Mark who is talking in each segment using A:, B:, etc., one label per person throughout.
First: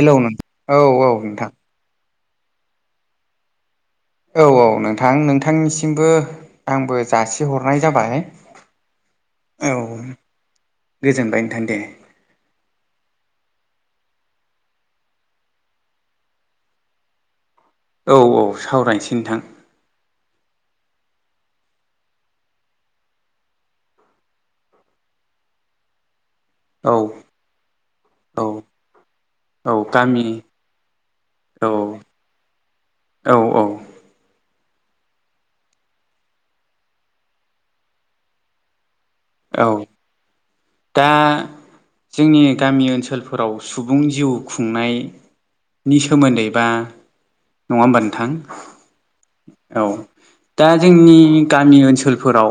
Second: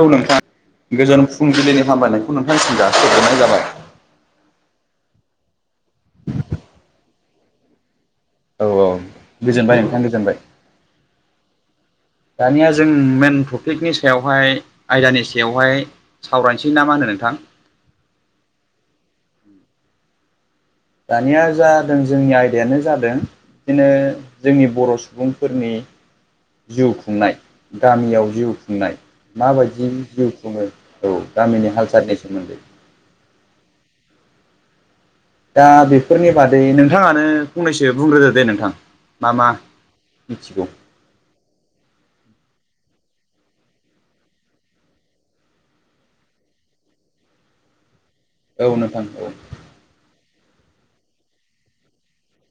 A: औ
B: नों
A: नोंथां
B: औ औ
A: गोजोन
B: नोंथां
A: फुंबिलिनि हामलायनायखौ नोंथांनिसिम जासिहरग्रोनाय जाबाय
B: औ औ नोंथां नोंथांनिसिमबो आंबो जासिहरनाय जाबाय
A: औ औ
B: औ
A: गोजोनबाय नोंथां गोजोनबाय
B: गोजोनबाय नोंथां दे
A: दानिया जों मेन टपिकनि सायावहाय आयदानि सायावहाय सावरायनोसै ना मा होनो नोंथां?
B: औ औ सावरायनोसै नोंथां
A: दानिया जादों जोंनि आयदायानो जादों बिदिनो जोंनि बर' सुबुंफोरनि जिउ
B: औ
A: खुंनाय गामियाव
B: औ
A: जिउ खुंनाय
B: औ
A: माबायदि
B: गामि
A: जिउ खुङो औ दा
B: औ
A: गामिनि हालसालनि सोमोनदै
B: औ औ
A: दा बेफोरनि बादै नोंथाङानो फंनैसो बुंग्रोदो दे नोंथां मा मा
B: औ
A: मिथिगौ
B: दा जोंनि गामि ओनसोलफोराव सुबुं जिउ खुंनाय नि सोमोनदै बा नङा होमबा नों
A: औ नोंथां औ
B: दा जोंनि गामि ओनसोलफोराव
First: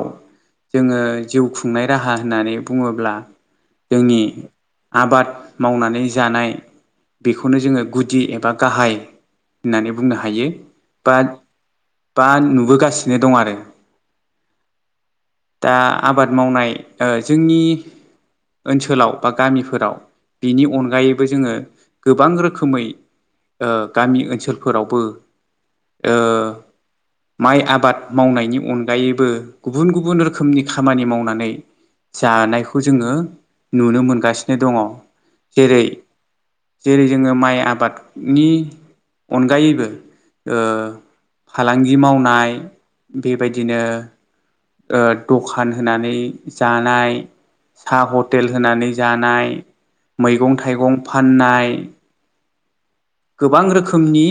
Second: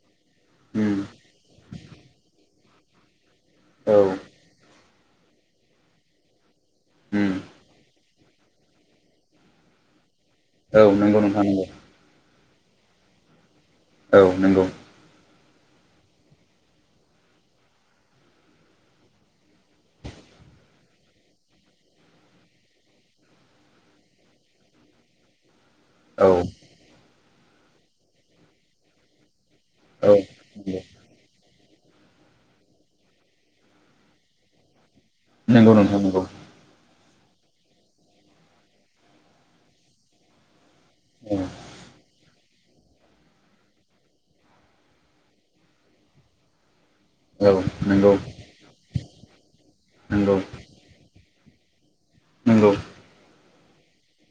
B: जोङो
A: उम
B: जिउ खुंनाय राहा होननानै बुङोब्ला ब्ला
A: औ
B: जोंनि आबाद मावनानै जानाय
A: उम
B: बेखौनो जोङो गुदि एबा गाहाय होननानै बुंनो हायो हायो
A: औ
B: बा
A: नंगौ नोंथां नंगौ
B: बा नुबोगासिनो दं आरो
A: औ नंगौ
B: दा आबाद मावनाय ओ जोंनि ओनसोलाव बा गामिफोराव बिनि अनगायैबो जोङो गोबां रोखोमै ओ गामि ओनसोलफोरावबो ओ
A: औ
B: माइ आबाद मावनायनि अनगायैबो गुबुन
A: औ
B: गुबुन रोखोमनि खामानि मावनानै जानायखौ खौ जोङो नुनो मोनगासिनो दङ'
A: नंगौ
B: जेरै
A: नोंथां नंगौ
B: जेरै जोङो माइ आबादनि अनगायैबो ओ
A: औ
B: फालांगि मावनाय बेबायदिनो ओ द'खान होनानै जानाय
A: औ
B: साहा
A: नंगौ
B: हटेल होनानै जानाय
A: नंगौ
B: मैगं-थाइगं फाननाय
A: नोंगौ
B: गोबां रोखोमनि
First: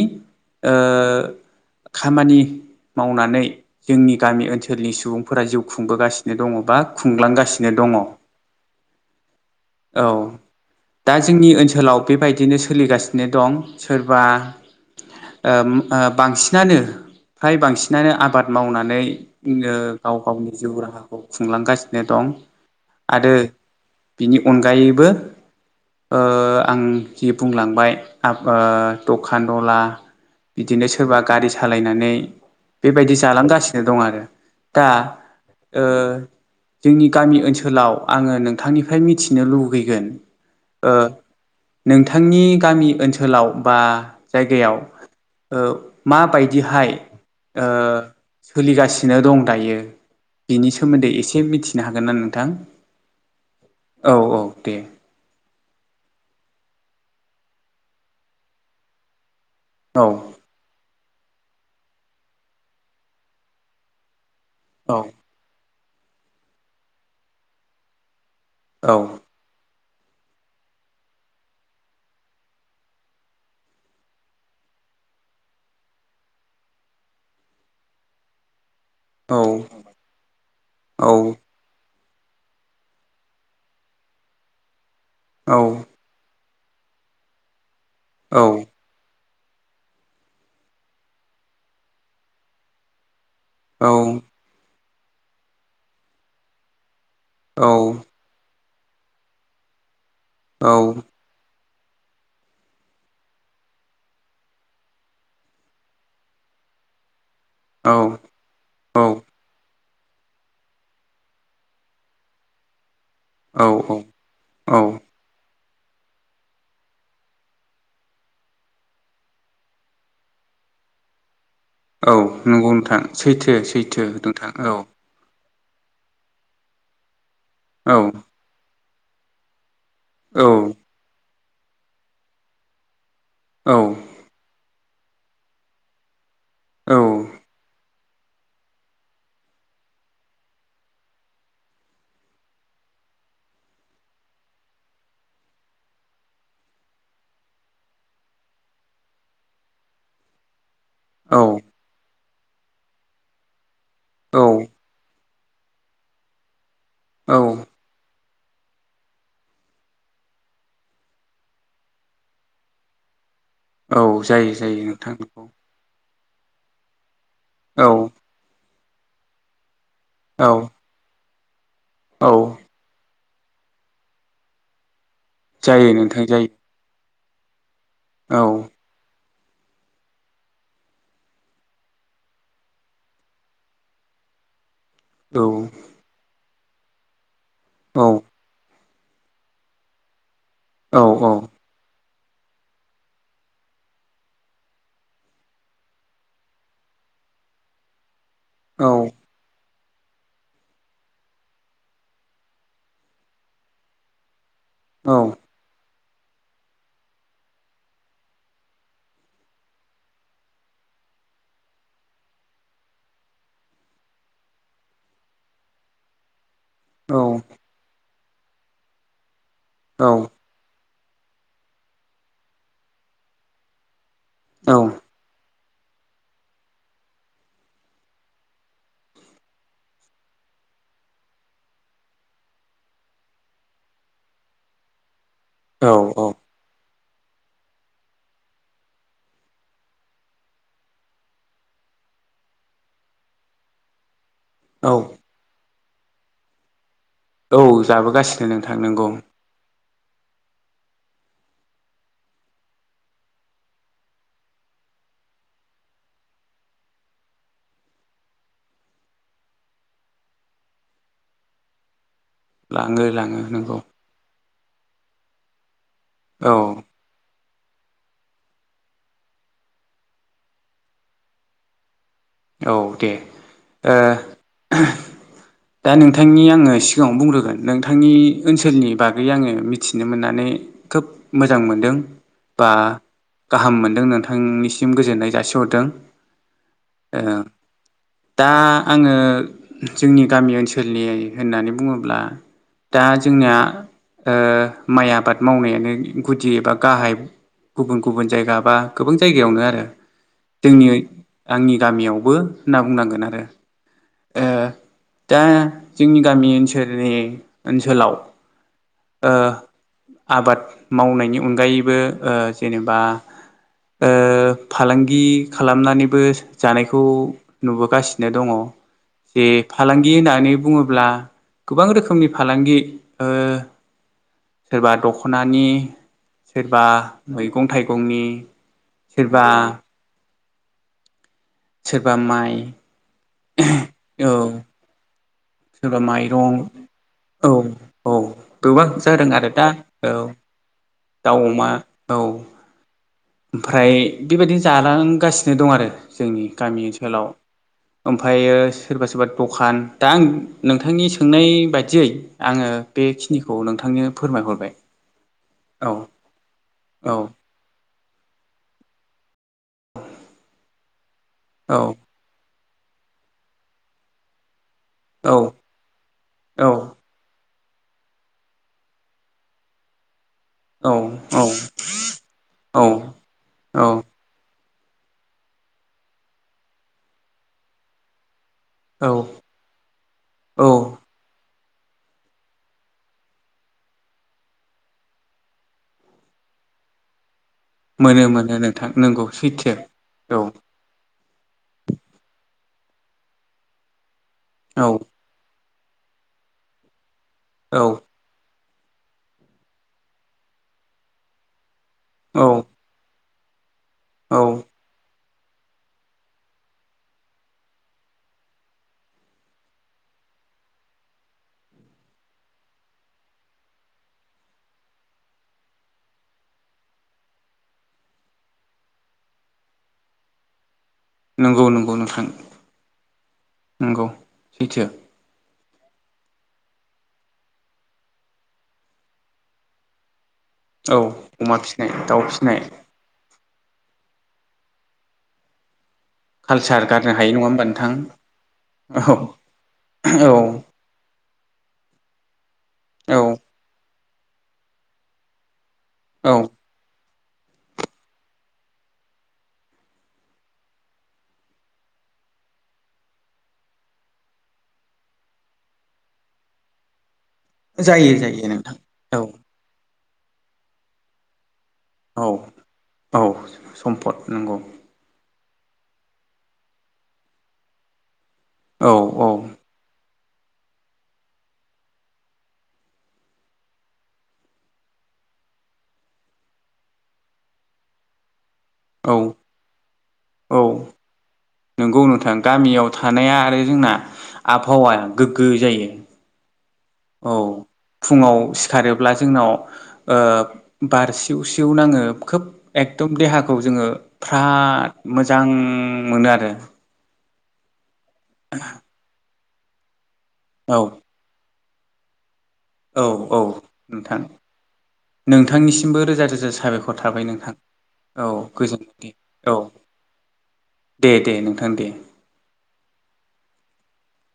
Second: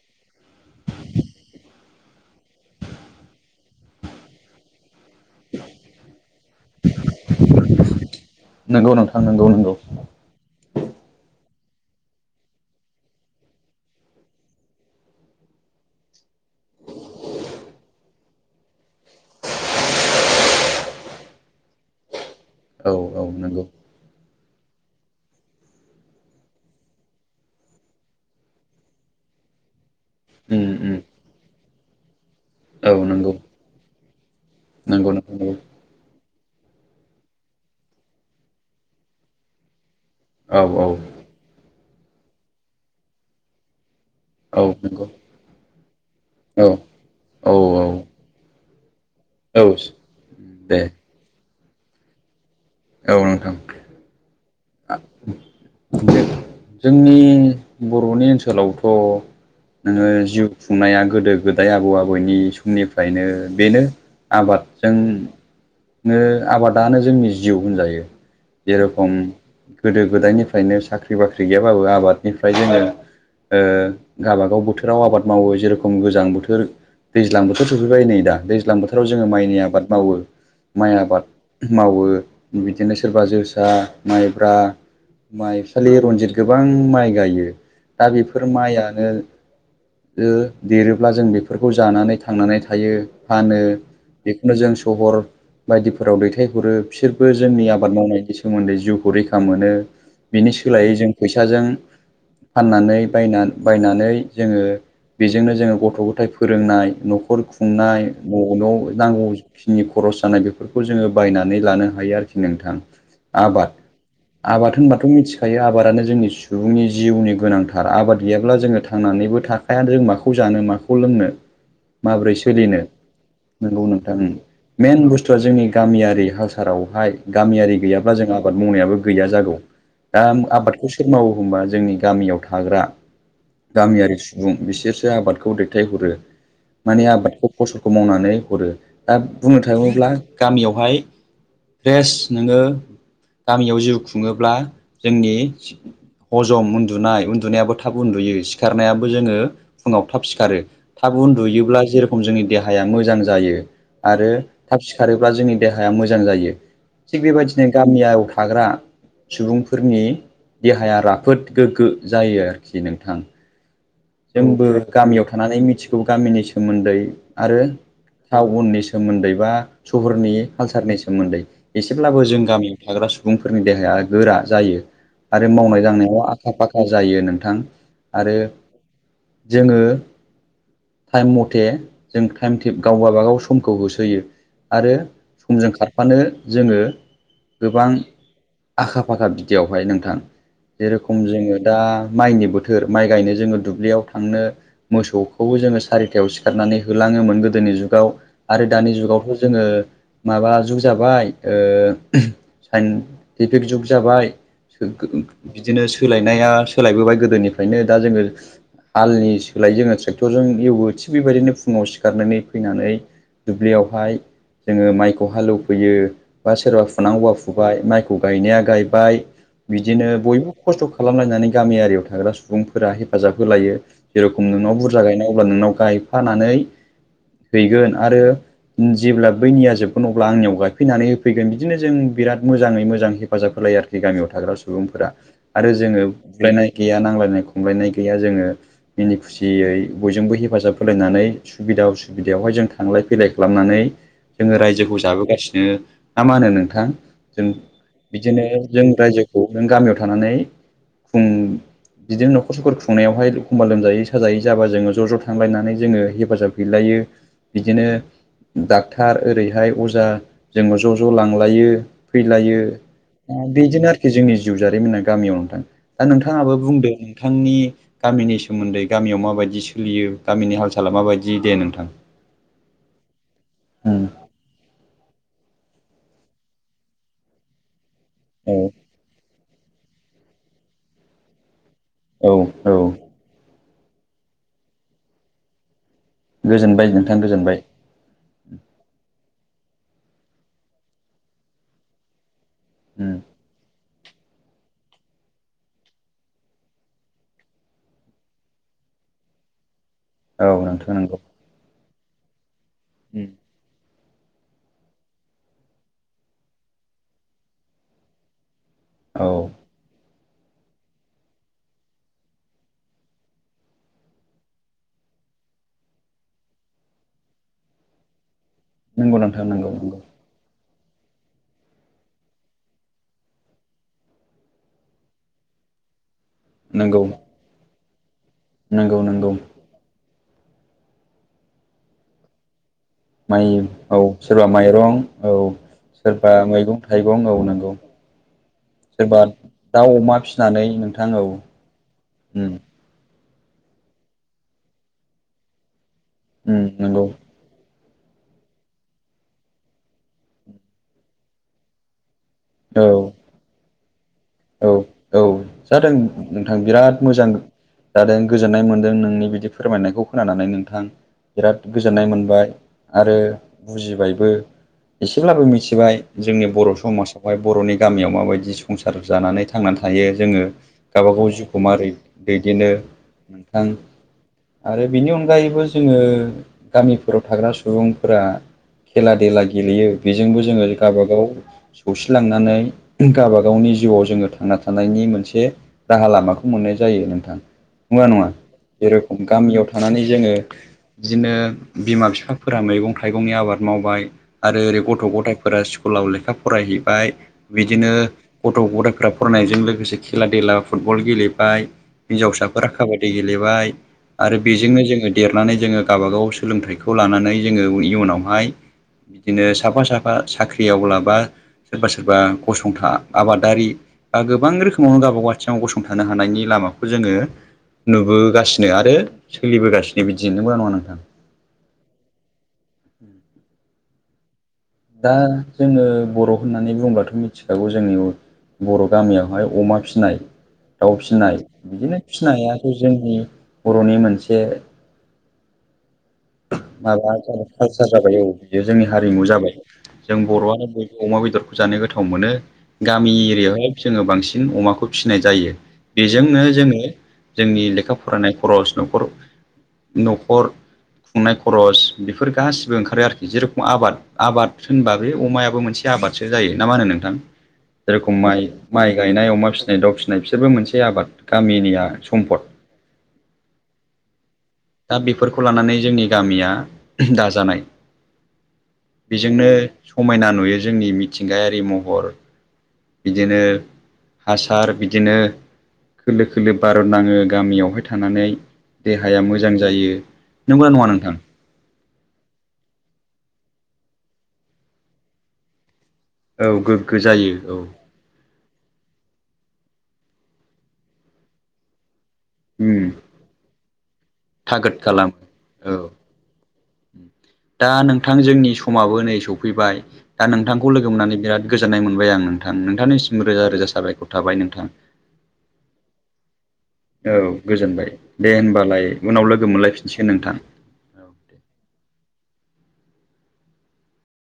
B: ओ खामानि मावनानै जोंनि गामि ओनसोलनि सुबुं बुंफोरा जिउ खुंबोगासिनो दङ' बा खुंलांगासिनो दङ' औ
A: नंगौ नोंथां नंगौ नंगौ
B: दा जोंनि ओनसोलाव बेबायदिनो सोलिगासिनो दं सोरबा ओ ओबांसिनानो फ्राय बांसिनानो आबाद मावनानै ओ गाव गावनि जिउ राहाखौ खुंलांगासिनो दं
A: औ औ
B: आरो
A: नंगौ
B: बिनि अनगायैबो ओ आं जि बुंलांबाय आ दखान दला
A: उम
B: बिदिनो
A: उम
B: सोरबा गारि सालायनानै
A: औ
B: बेबायदि
A: नंगौ
B: जालांगासिनो दं आरो दा
A: नंगौ नंगौ
B: जोंनि गामि ओनसोलाव आङो नोंथांनिफ्राय मिथिनो लुगैगोन
A: औ औ
B: ओ नोंथांनि गामि ओनसोलाव बा
A: औ
B: जायगायाव
A: नंगौ औ
B: माबायदिहाय
A: औ
B: सोलिगासिनो गासिनो दं
A: औ
B: दायो बिनि
A: दे
B: सोमोन्दै एसे मिथिनो हागोन ना नोंथां
A: औ नोंथां
B: औ औ दे
A: दे जोंनि बर'नि ओनसोलावथ'
B: औ
A: नोङो जिउ खुंनाया गोदो गोदाय आबौ आबौनि समनिफ्रायनो बेनो आबादजों नो आबादानो जोंनि जिउ होनजायो
B: औ
A: जेरेखम गोदो गोदायनिफ्रायनो साख्रि बाख्रि गैयाबाबो आबादनिफ्राय जोङो गावाबागाव बोथोराव आबाद मावो जेरखम गोजां बोथोर दैज्लां बोथोर सफैबाय नै दा दैज्लां बोथोर फोथाराव जोङो माइनि
B: औ
A: आबाद मावो माइ
B: औ
A: आबाद मावो बिदिनो सोरबा जोसा माइब्रा
B: औ
A: माइसालि रनजित गोबां माइ गायो दा
B: औ
A: बेफोर माइयानो देरोब्ला जों बेफोरखौ जानानै थांनानै थायो फानो
B: औ
A: बेखौनो जों सहर बायदिफोराव दैथायहरो बिसोरबो
B: औ
A: जोंनि आबाद मावनायनि सोमोन्दै जिउखौ रैखा मोनो बिनि
B: औ
A: सोलायै जों फैसाजों फाननानै बायना बायनानै जोङो बेजोंनो जोङो गथ' गथाय फोरोंनाय न'खर खुंनाय
B: औ
A: ब
B: औ
A: नांगौखिनिखौ खरस जानाय बेफोरखौ जोङो बायनानै लानो हायो आरोखि नोंथां आबाद
B: औ औ
A: आबाद होनबाथ' मिथि खायो आबादानो जोंनि सुबुंनि जिउनि गोनांथार आबाद गैयाब्ला जोङो थांनानैबो थाखायानो जों माखौ जायो जानो माखौ लोंनो
B: औ
A: माबोरै
B: नंगौ
A: सोलिनो
B: नोंथां सैथो
A: नंगौ
B: सैथो
A: नोंथां
B: औ
A: मेन बुस्थुआ जोंनि गामियारि हासारावहाय गामियारि
B: औ
A: गैयाब्ला जों आबाद मावनायाबो गैया जागौ दा
B: औ
A: आबादखौ सोर मावो होमबा जोंनि गामियाव थाग्रा
B: औ
A: गामियारि सुबुं बिसोरसो आबादखौ दैथायहरो माने आबादखौ फसल खौ मावनानै हरो दा बुंनो थाङोब्ला गामियावहाय फ्रेस नोङो गामियाव जिउ खुङोब्ला जोंनि हजम उन्दुनाय उन्दुनायाबो थाब उन्दुयो सिखारनायाबो जोङो फुङाव थाब सिखारो थाब
B: औ
A: उन्दुयोब्ला जेरखम जोंनि देहाया मोजां जायो आरो
B: औ
A: थाब सिखारो जोंनि देहाया मोजां जायो थिग
B: औ
A: बेबायदिनो गामियाव थाग्रा सुबुंफोरनि देहाया राफोद गोग्गो जायो आरोखि नोंथां
B: औ जायो
A: जोंबो
B: जायो नोंथां
A: गामियाव थानानै मिथिगौ गामिनि सोमोन्दै आरो
B: औ
A: थाव उननि स सोमोन्दै बा सहरनि
B: औ
A: काल्सारनि सोमोन्दै एसेब्लाबो
B: औ
A: जों गामियाव थाग्रा सुबुंफोरनि देहाया गोरा जायो आरो मावनाय
B: जायो
A: दांनायाव
B: नोंथां जायो
A: आखा फाखा जायो नोंथां आरो
B: औ
A: जोङो टाइम मथे जों टाइम गाव गाबागाव समखौ होसोयो आरो
B: औ
A: समजों खारफानो जोङो गोबां
B: औ
A: आखा फाखा बिदयावहाय नोंथां
B: औ
A: जेरेखम जोङो दा माइनि बोथोर माइ गायनो जोङो दुब दुब्लियाव थांनो मोसौखौबो जोङो सारिथायाव सिखारनानै होलाङोमोन गोदोनि जुगाव आरो दानि जुगावथ' जोङो माबा जुग जाबाय साइन्टिफिक जुग जाबाय बिदिनो सोलायनाया सोलायबोबाय गोदोनिफ्रायनो दा जोङो आलनि सोलाय जोङो ट्रेक्टरजों एवो थिग बेबायदिनो फुङाव सिखारनानै फैनानै दुब्लियावहाय जोङो माइखौ हालौवफैयो बा सोरबा फुनांगौबा फुबाय माइखौ गायनाया गायबाय बिदिनो
B: औ
A: बयबो खस्थ' खालामलायनानै गामियियाव थाग्रा सुबुंफोरा हेफाजाब होलायो जे रखम नोंनाव
B: औ
A: बुरजा गायनांगौब्ला नोंनाव गायफानानै हैगोन आरो जेब्ला बैनिया जोबगोन अब्ला आंनियाव गायफैनानै होफैगोन बिदिनो जों बिराद मोजाङै मोजां हेफाजाब होन गामियाव थाग्रा सुबुंफोरा आरो जोङो बुलायनाय गैया नांलयनाय खमलायनाय गैया गैया जोोंडो मिनि खुसियै बयजोंबो हेफाजाब होलायनानै सुबिदा उसुबिदायावहाय जों थांलाय फैलाय खालामनानै जोङो रायजोखौ जाबोगासिनो ना मा होनो नोंथां जों
B: औ
A: बिदिनो
B: जाबोगासिनो नोंथां
A: जों
B: नंगौ
A: रायजोखौ नों गामियाव थानानै बिदिनो न'खर स'ख खुंनायावहाय एखमबा लोमजायै साजायै जाबा जोङो ज' ज' थांलायनानै जोङो हेफाजाब हैलायो बिदिनो डाक्टर ओरैहाय अजा जोङो ज' ज' लांलायो फैलायो
B: लाङो लाङो नंगौ
A: बिदिनो आरोखि जोंनि जिउ जारिमिना गामियाव नोंथां दा नोंथाङाबो
B: औ
A: बुंदों नोंथांनि गामिनि सोमोन्दै गामियाव माबायदि सोलियो गामिनि हाल सला माबायदि दे नोंथां
B: औ दे ओ
A: उम
B: दा नोंथांनि आङो सिगाङाव बुंग्रोगोन नोंथांनि
A: औ
B: ओनसोलनि बागै आङो मिथि मिथिनो मोननानै खोब मोजां मोनदों
A: औ
B: बा
A: औ
B: गाहाम मोनदों नोंथांनिसिम गोजोननाय जासिहरदों
A: गोजोनबाय नोंथां
B: ओ
A: गोजोनबाय
B: दा आङो जोंनि गामि ओनसोलनि होननानै बुङोब्ला दा
A: उम
B: जोंनिया माइ आबाद मावनायानो गुदि एबा गाहाय गुबुन गुबुन जायगा बा गोबां जायगायावनो आरो
A: औ
B: जोंनि
A: नोंथां नंगौ
B: आंनि गामियावबो होनना बुंनांगोन आरो दा जोंनि गामि ओनसोलनि ओनसोलाव
A: औ
B: ओ आबाद मावनायनि अनगायैबो जेनेबा फालांगि खालामनानैबो जानायखौ नुबोगासिनो दङ
A: नंगौ नोंथां
B: जे
A: नंगौ नंगौ
B: फालांगि होननानै बुङोब्ला अब्ला गोबां रोखोमनि फालांगि सोरबा दख'नानि सोरबा
A: नंगौ
B: मैगं थाइगंनि
A: नंगौ नंगौ
B: सोरबा सोरबा माइ
A: माइ औ सोरबा माइरं औ सोरबा मैगं थाइगं
B: औ
A: औनांगौ
B: औ गोबां
A: सोरबा
B: जादों आरो दा
A: दाउ अमा
B: औ
A: फिसिनानै नोंथां औ
B: दाउ अमा औ
A: ओम
B: ओमफ्राय बेबायदिनो जालांगासिनो दं आरो जोंनि
A: उम
B: गामि
A: नंगौ
B: ओनसोलाव ओमफ्रायो सोरबा सोरबा दखान दा आं नोंथांनि सोंनाय बायदियै आङो
A: औ
B: बेखिनिखौ नोंथांनो फोरमायहरबाय
A: औ जादों
B: औ
A: नोंथां बिराद
B: औ
A: मोजां जादों गोजोननाय मोनदों नोंनि बिदि फोरमायनायखौ खोनानानै नोंथां बिराद
B: औ
A: गोजोननाय मोनबाय आरो बुजिबायबो
B: औ
A: एसेब्लाबो मिथिबाय जोंनि बर'
B: औ
A: समाजावहाय बर'नि गामियाव माबायदि संसार जानानै थां थांनानै थायो जोङो
B: औ
A: गावबा गाव जिउखौ मारै दैदेनो नोंथां
B: औ
A: आरो बेनि अनगायैबो जोङो गामिफोराव थाग्रा सुबुंफोरा
B: औ
A: खेला देला गेलेयो बेजोंबो जोङो
B: औ
A: गावबागाव सौसिलांनानै गावबा गावनि जिउआव जोङो थांना थानायनि मोनसे राहा लामाखौ मोननाय जायो नोंथां नुवा
B: मोनो
A: नङा
B: मोनो नोंथां
A: जेरखम
B: नंगौ
A: गामियाव
B: सैथो
A: थानानै जोङो
B: औ
A: बिदिनो बिमा बिफाफोर मैगं थाइगंनि आबाद मावबाय आरो ओरै
B: औ
A: गथ' गथायफोरा स्कुलाव लेखा फरायहैबाय
B: औ
A: बिदिनो गथ' गथायफ्रा फरायनायजों लोगोसे खेला देला फुटबल गेलेबाय
B: औ
A: हिनजावसाफोरा खाबादि गेलेबाय आरो
B: औ
A: बेजोंनो जोङो देरनानै जोङो गावबा गाव सोलोंथाइखौ लानानै जोङो इयुनावहाय बिदिनो साफा साफा साख्रिआवब्ला बा सोरबा सोरबा गसंथा आबादारि गोबां रोखोमावनो गावबा गाव आथिङाव गसंथानो हानायनि लामाखौ जोङो नुबोगासिनो आरो सोलिबोगासिनो बिदिनो नंगौना नङा नोंथां
B: नंगौ नंगौ नोंथां नंगौ सैथो
A: दा जोङो बर' होननानै बुङोबाथ' मिथिखागौ जोंनि बर' गामियावहाय अमा फिसिनाय
B: औ
A: दाउ फिसिनाय
B: अमा फिसिनाय
A: बिदिनो
B: दाउ फिसिनाय
A: फिसिनायाथ' जोंनि बर'नि मोनसे
B: खालसा
A: माबा जाबाय कालसार जाबाय औ बियो जोंनि
B: औ
A: हारिमु जाबाय जों
B: औ
A: बर'आनो बयबो अमा बेदर जानो गोथाव मोनो गामि
B: औ
A: एरियायावहाय जोङो बांसिन अमाखौ फिसिनाय जायो
B: औ
A: बेजोंनो जोङो जोंनि लेखा फरायनाय खरस न'खर न'खर खुंनाय खरस बेफोर गासिबो ओंखारो आरोखि जे रखम आबाद आबाद होनबा बे अमायाबो मोनसे आबाद जायो नामा होनो नोंथां जे
B: जायो
A: रखम
B: जायो
A: माइ
B: नोंथां
A: माइ
B: औ
A: गायनाय अमा फिसिनाय दाउ फिसिनाय बिसोरबो मोनसे आबाद गामिनि
B: औ-औ सम्पद नंगौ
A: दा बेफोरखौ लानानै जोंनि गामिया दाजानाय
B: औ औ
A: बेजोंनो समायना नुयो जोंनि मिथिंगायारि महर बिदिनो हासार बिदिनो खोलो खोलो बार' नाङो गामियावहाय थानानै
B: औ
A: देहाया मोजां जायो नंगौना नङा नोंथां
B: नोंगौ नोंथां गामियाव थानाया आरो जोंना आबहावाया गोग्गो जायो
A: औ गोग्गो जायो
B: औ फुङाव सिखारोब्ला जोंनाव ओ बार सिउ सिउ नाङो खोब
A: उम
B: एकदम देहाखौ जोङो
A: थागोद
B: फ्राद
A: खालामो
B: मोजां
A: औ
B: मोनो आरो
A: दा नोंथां जोंनि समाबो नै सफैबाय दा नोंथांखौ
B: औ
A: लोगो मोननानै बिराद गोजोननाय मोनबाय आंङो नोंथां
B: औ
A: नोंथांनिसिम
B: औ
A: रोजा रोजा साबायखर
B: नोंथां
A: थाबाय नोंथां
B: नोंथांनिसिमबो रोजा रोजा साबायखर
A: औ
B: थाबाय नोंथां
A: गोजोनबाय
B: औ
A: दे
B: गोजोन
A: होनबालाय उनाव लोगो मोनलायफिनसिगोन नोंथां दे
B: दे-दे नोंथां दे